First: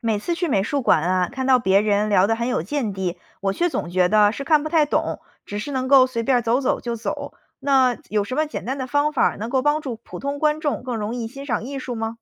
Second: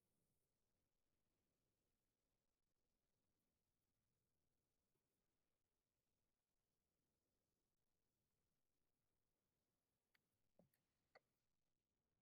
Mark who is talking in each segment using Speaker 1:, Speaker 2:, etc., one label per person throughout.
Speaker 1: 每次去美术馆啊，看到别人聊得很有见地，我却总觉得是看不太懂，只是能够随便儿走走就走。那有什么简单的方法儿能够帮助普通观众更容易欣赏艺术吗？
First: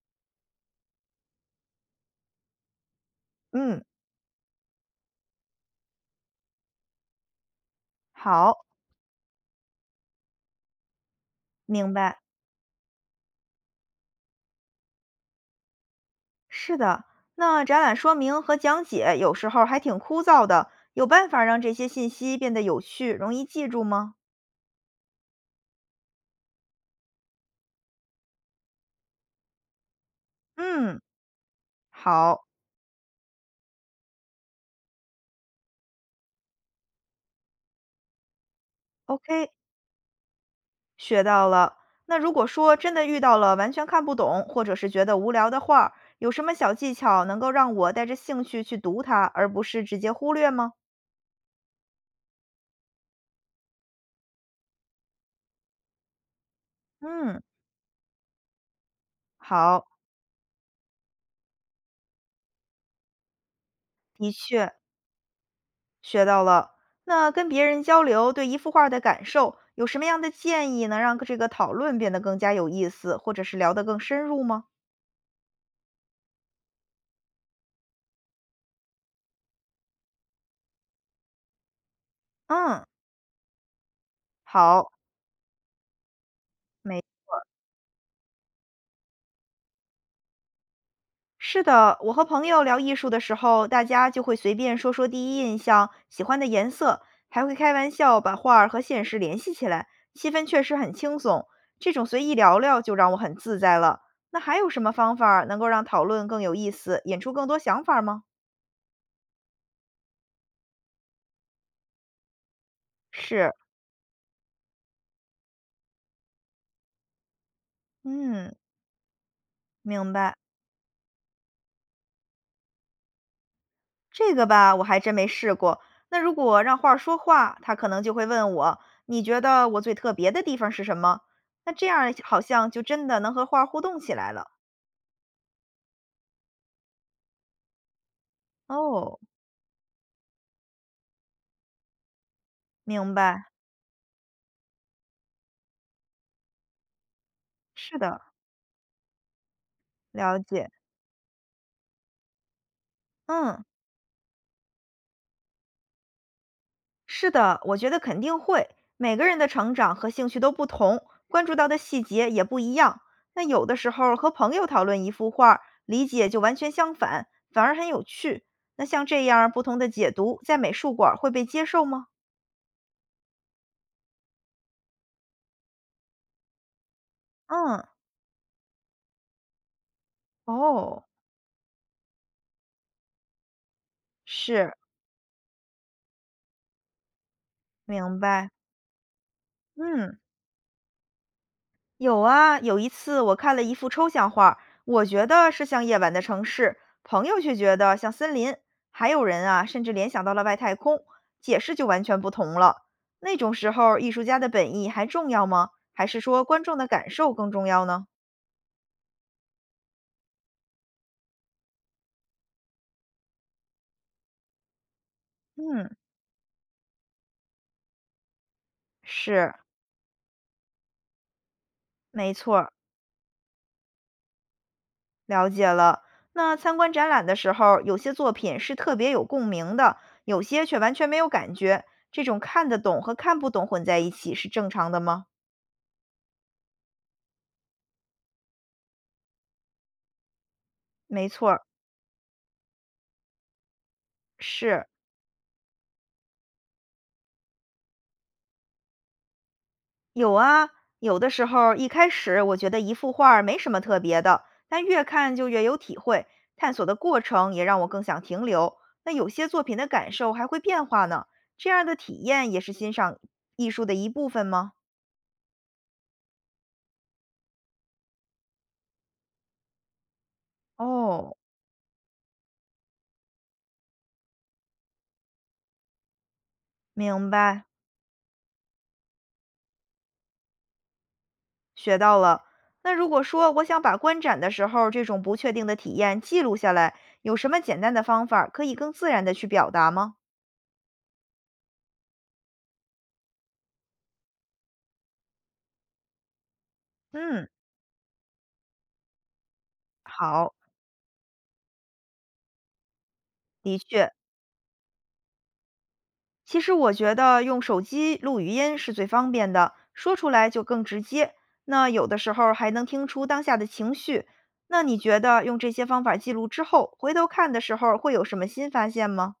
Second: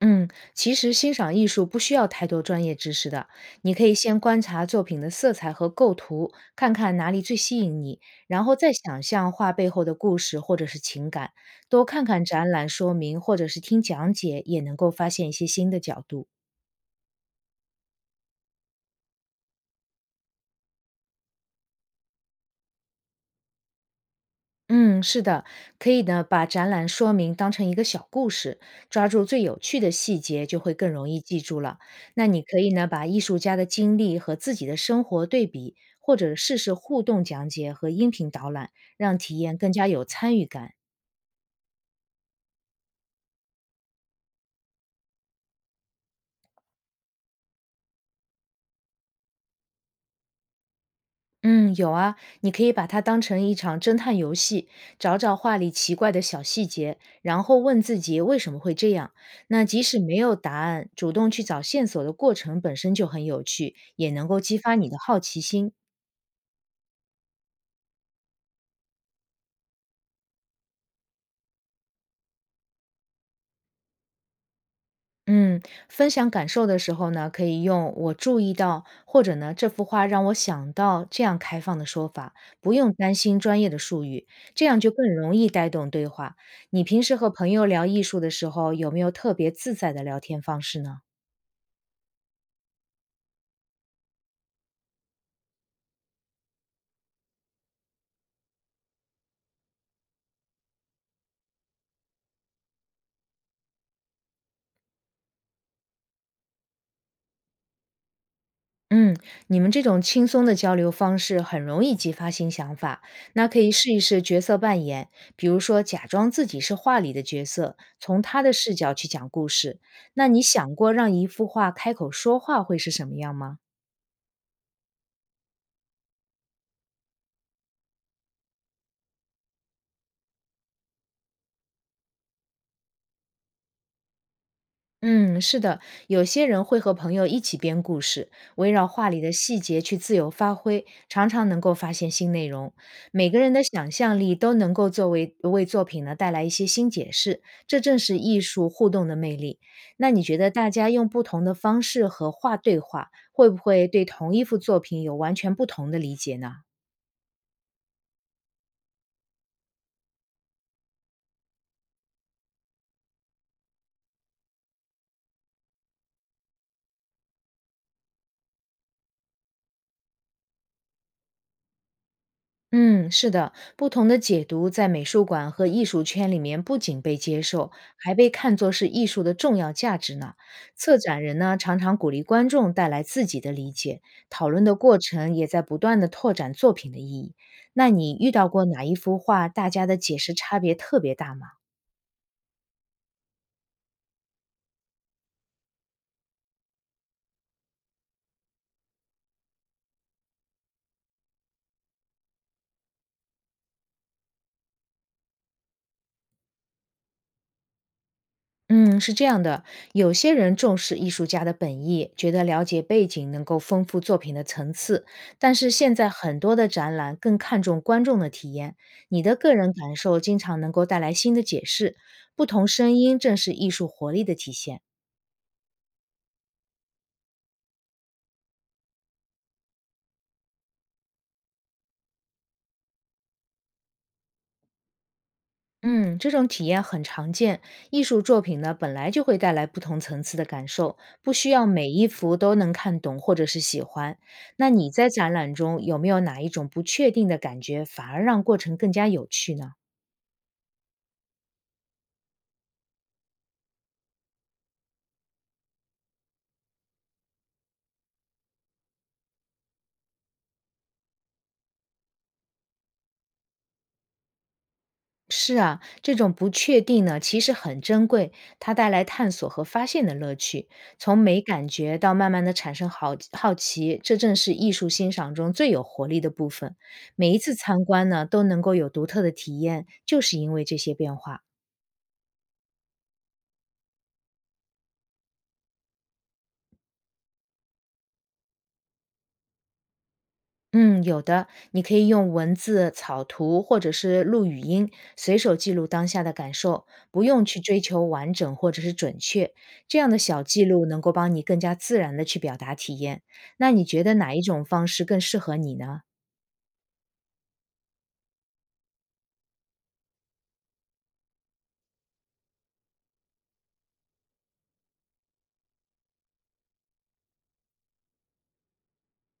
Speaker 2: 嗯，其实欣赏艺术不需要太多专业知识的，你
Speaker 1: 嗯，
Speaker 2: 可以先观察作品的色彩和构图，看看哪里最吸引你，然后
Speaker 1: 好，
Speaker 2: 再想象画背后的故事或者是情感，多
Speaker 1: 明
Speaker 2: 看
Speaker 1: 白。
Speaker 2: 看展览说明或者是听讲解，也能够发现一些新的角度。
Speaker 1: 是的，那展览说明和讲解有时候还挺枯燥的，有办法让这些信息变得有趣，容易记住吗？
Speaker 2: 嗯，是的，可以呢，把展览说明当成一个小故事，抓住最有趣的细节，就会更
Speaker 1: 嗯，
Speaker 2: 容易记住了。那你
Speaker 1: 好
Speaker 2: 可以呢，把艺术家的经历和自己的生活对比，或者试试互动讲解和音频导览，让体
Speaker 1: ，OK。
Speaker 2: 验更加有参与感。
Speaker 1: 学到了。那如果说真的遇到了完全看不懂，或者是觉得无聊的画儿，有什么小技巧能够让我带着兴趣去读它，而不是直接忽略吗？
Speaker 2: 嗯，有啊，你可以把它当成一场侦探游戏，找找画里奇怪的小细节，
Speaker 1: 嗯，
Speaker 2: 然后问自己为什么会这样。那即
Speaker 1: 好，
Speaker 2: 使没有答案，主动去找线索的过程本身就很有趣，也能
Speaker 1: 的
Speaker 2: 够激
Speaker 1: 确
Speaker 2: 发你的好奇心。
Speaker 1: 学到了。那跟别人交流对一幅画的感受，有什么样的建议能让这个讨论变得更加有意思，或者是聊得更深入吗？
Speaker 2: 嗯，分享感受的时候呢，可以用“我注意到”或者呢“这幅画让我想到”这样开放的说法，不
Speaker 1: 嗯，
Speaker 2: 用担心专业的术语，这样
Speaker 1: 好，
Speaker 2: 就更容易带动对话。你
Speaker 1: 没
Speaker 2: 平时和朋友聊艺术的时候，有没有特别自在的聊天方式呢？
Speaker 1: 是的，我和朋友聊艺术的时候，大家就会随便说说第一印象、喜欢的颜色，还会开玩笑把画儿和现实联系起来，气氛确实很轻松。这种随意聊聊就让我很自在了。那还有什么方法儿能够让讨论更有意思，引出更多想法儿吗？
Speaker 2: 嗯，你们这种轻松的交流方式很容易激发新想法。那
Speaker 1: 是，
Speaker 2: 可以试一试角色扮演，比如说假装自己是画里的角色，从他的
Speaker 1: 嗯，
Speaker 2: 视角去讲故事。
Speaker 1: 明
Speaker 2: 那
Speaker 1: 白。
Speaker 2: 你想过让一幅画开口说话会是什么样吗？
Speaker 1: 这个吧，我还真没试过。那如果让画儿说话，他可能就会问我，你觉得我最特别的地方是什么？那这样好像就真的能和画儿互动起来了。
Speaker 2: 嗯，是的，有些人会和朋友一起编故事，围绕画
Speaker 1: 哦，
Speaker 2: 里的细节去自由发挥，常常能够发现新内容。
Speaker 1: 明
Speaker 2: 每个
Speaker 1: 白，
Speaker 2: 人的想象力都能够作为作品呢带来一些新解释，这
Speaker 1: 是
Speaker 2: 正是
Speaker 1: 的，
Speaker 2: 艺术互动的魅力。那你觉
Speaker 1: 了
Speaker 2: 得
Speaker 1: 解，
Speaker 2: 大家用不同的方式和画对话，会不
Speaker 1: 嗯，
Speaker 2: 会对同一幅作品有完全不同的理解呢？
Speaker 1: 是的，我觉得肯定会。每个人的成长和兴趣都不同，关注到的细节也不一样。那有的时候和朋友讨论一幅画儿，理解就完全相反，反而很有趣。那像这样不同的解读，在美术馆儿会被接受吗？
Speaker 2: 嗯，是的，不同的解读在美术馆和艺术圈里面不仅被接受，
Speaker 1: 嗯，
Speaker 2: 还被看作是艺术的重要价值呢。策
Speaker 1: 哦，
Speaker 2: 展人呢，常常鼓励观众带来自己的理解，讨论
Speaker 1: 是，
Speaker 2: 的过程也在不断的拓展作品的意义。那你
Speaker 1: 明
Speaker 2: 遇到
Speaker 1: 白，
Speaker 2: 过哪一幅画，大家的
Speaker 1: 嗯。
Speaker 2: 解释差别特别大吗？
Speaker 1: 有啊，有一次我看了一幅抽象画儿，我觉得是像夜晚的城市，朋友却觉得像森林，还有人啊，甚至联想到了外太空，解释就完全不同了。那种时候，艺术家的本意还重要吗？还是说观众的感受更重要呢？
Speaker 2: 嗯，是这样的，有些人重视艺术家的本意，觉得了解背景能够丰富作品的层次，但是
Speaker 1: 嗯，
Speaker 2: 现在很多的展览更看重观众的体验，你的
Speaker 1: 是，
Speaker 2: 个人感受经常能够带来新的解释，
Speaker 1: 没
Speaker 2: 不
Speaker 1: 错
Speaker 2: 同
Speaker 1: 儿，
Speaker 2: 声音正是艺术活力的体现。
Speaker 1: 了解了。那参观展览的时候，有些作品是特别有共鸣的，有些却完全没有感觉。这种看得懂和看不懂混在一起是正常的吗？
Speaker 2: 嗯，这种体验很常见。艺术作品呢，本来就会带来不同层次的感受，
Speaker 1: 没
Speaker 2: 不需
Speaker 1: 错儿。
Speaker 2: 要每一幅都能看懂或者是喜欢。那
Speaker 1: 是，
Speaker 2: 你在展览中有没有哪一种不确定的感觉，反而让过程更加有趣呢？
Speaker 1: 有啊，有的时候一开始我觉得一幅画儿没什么特别的，但越看就越有体会，探索的过程也让我更想停留。那有些作品的感受还会变化呢，这样的体验也是欣赏艺术的一部分吗？
Speaker 2: 是啊，这种不确定呢，其实很珍贵，它带来探索和发现的乐趣。从
Speaker 1: 哦，
Speaker 2: 没感觉到慢慢的产生好奇，这正是艺术欣赏中最有活力的部分。
Speaker 1: 明
Speaker 2: 每一次
Speaker 1: 白，
Speaker 2: 参观呢，都能够有独特的体验，就是因为这些变化。
Speaker 1: 学到了。那如果说我想把观展的时候这种不确定的体验记录下来，有什么简单的方法可以更自然的去表达吗？
Speaker 2: 嗯，有的，你可以用文字、草图或者是录语音，随手记录当下的感受，不用
Speaker 1: 嗯，
Speaker 2: 去追求完整或者是准确。这样的小
Speaker 1: 好，
Speaker 2: 记录能够帮你更加自然的去表达体验。那
Speaker 1: 的
Speaker 2: 你觉
Speaker 1: 确，
Speaker 2: 得哪一种方式更适合你呢？
Speaker 1: 其实我觉得用手机录语音是最方便的，说出来就更直接。那有的时候还能听出当下的情绪。那你觉得用这些方法记录之后，回头看的时候会有什么新发现吗？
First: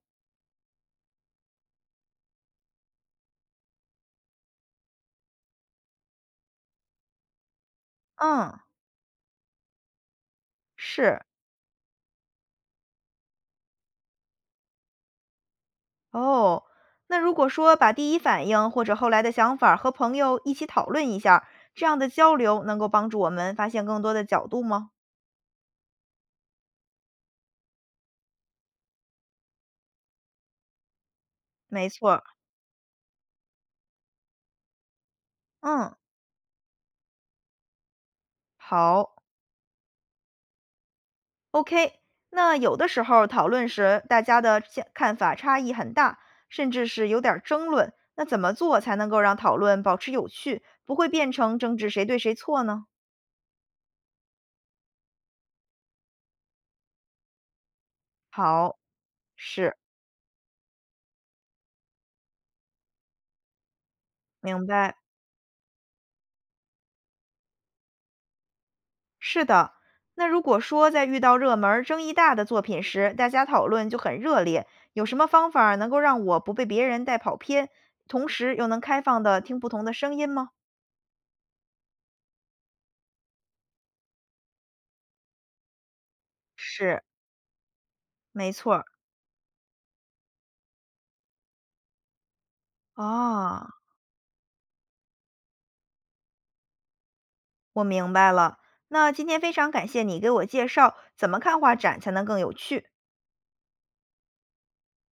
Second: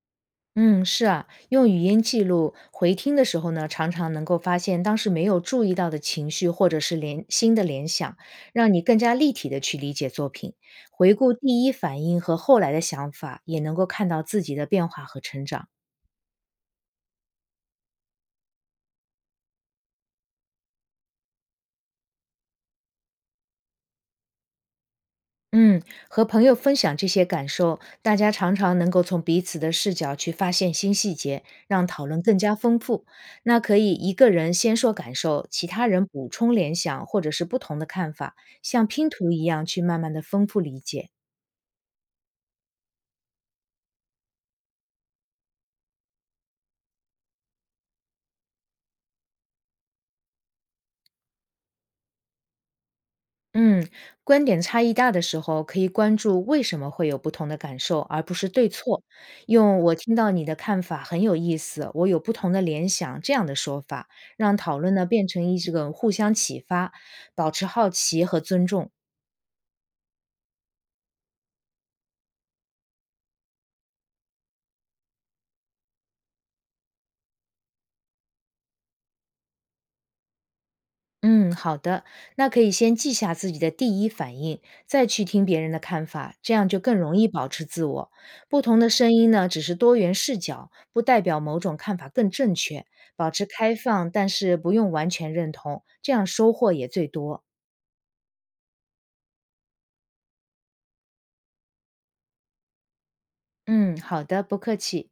Speaker 2: 嗯，是啊，用语音记录回听的时候呢，常常能够发现当时没有注意到的情绪或者是新的联想，
Speaker 1: 嗯，
Speaker 2: 让你更加立体的去理解作品。回
Speaker 1: 是
Speaker 2: 顾第一反应和后来的想法，也能够看到自己的变化和成长。
Speaker 1: 哦。那如果说把第一反应或者后来的想法和朋友一起讨论一下这样的交流能够帮助我们发现更多的角度吗？
Speaker 2: 嗯，和朋友分享这些感受，大家常常能够从彼此的视角去发现新细节，让
Speaker 1: 没
Speaker 2: 讨
Speaker 1: 错
Speaker 2: 论
Speaker 1: 儿
Speaker 2: 更加丰富。那可以一个人先说感受，其他
Speaker 1: 嗯，
Speaker 2: 人补充联想或者是不同的看法，像拼
Speaker 1: 好。
Speaker 2: 图一样去慢慢的丰富理解。
Speaker 1: OK，那有的时候讨论时，大家的见看法差异很大，甚至是有点儿争论。那怎么做才能够让讨论保持有趣，不会变成争执谁对谁错呢？
Speaker 2: 嗯，观点差异大的时候，可以关注为什么会有不同的感受，而不是对
Speaker 1: 好，
Speaker 2: 错。
Speaker 1: 是，
Speaker 2: 用“我听到你的看法很有意思，我有不同的联想”这样的说法，让
Speaker 1: 明
Speaker 2: 讨论
Speaker 1: 白，
Speaker 2: 呢变成这个互相启发，保持好奇和尊重。
Speaker 1: 是的。那如果说在遇到热门儿、争议大的作品时，大家讨论就很热烈，有什么方法儿能够让我不被别人带跑偏，同时又能开放的听不同的声音吗？
Speaker 2: 嗯，好的，那可以先记下自己的第一反应，再去听别人的看法，这样就更
Speaker 1: 是，
Speaker 2: 容易保持自我。
Speaker 1: 没
Speaker 2: 不
Speaker 1: 错
Speaker 2: 同
Speaker 1: 儿。
Speaker 2: 的声音呢，只是多元视角，不代表某种看法更正确。保持
Speaker 1: 哦。
Speaker 2: 开放，但是不用完全认同，这样收获也最多。
Speaker 1: 我明白了。那今天非常感谢你给我介绍怎么看画展才能更有趣。
Speaker 2: 嗯，好的，不客气。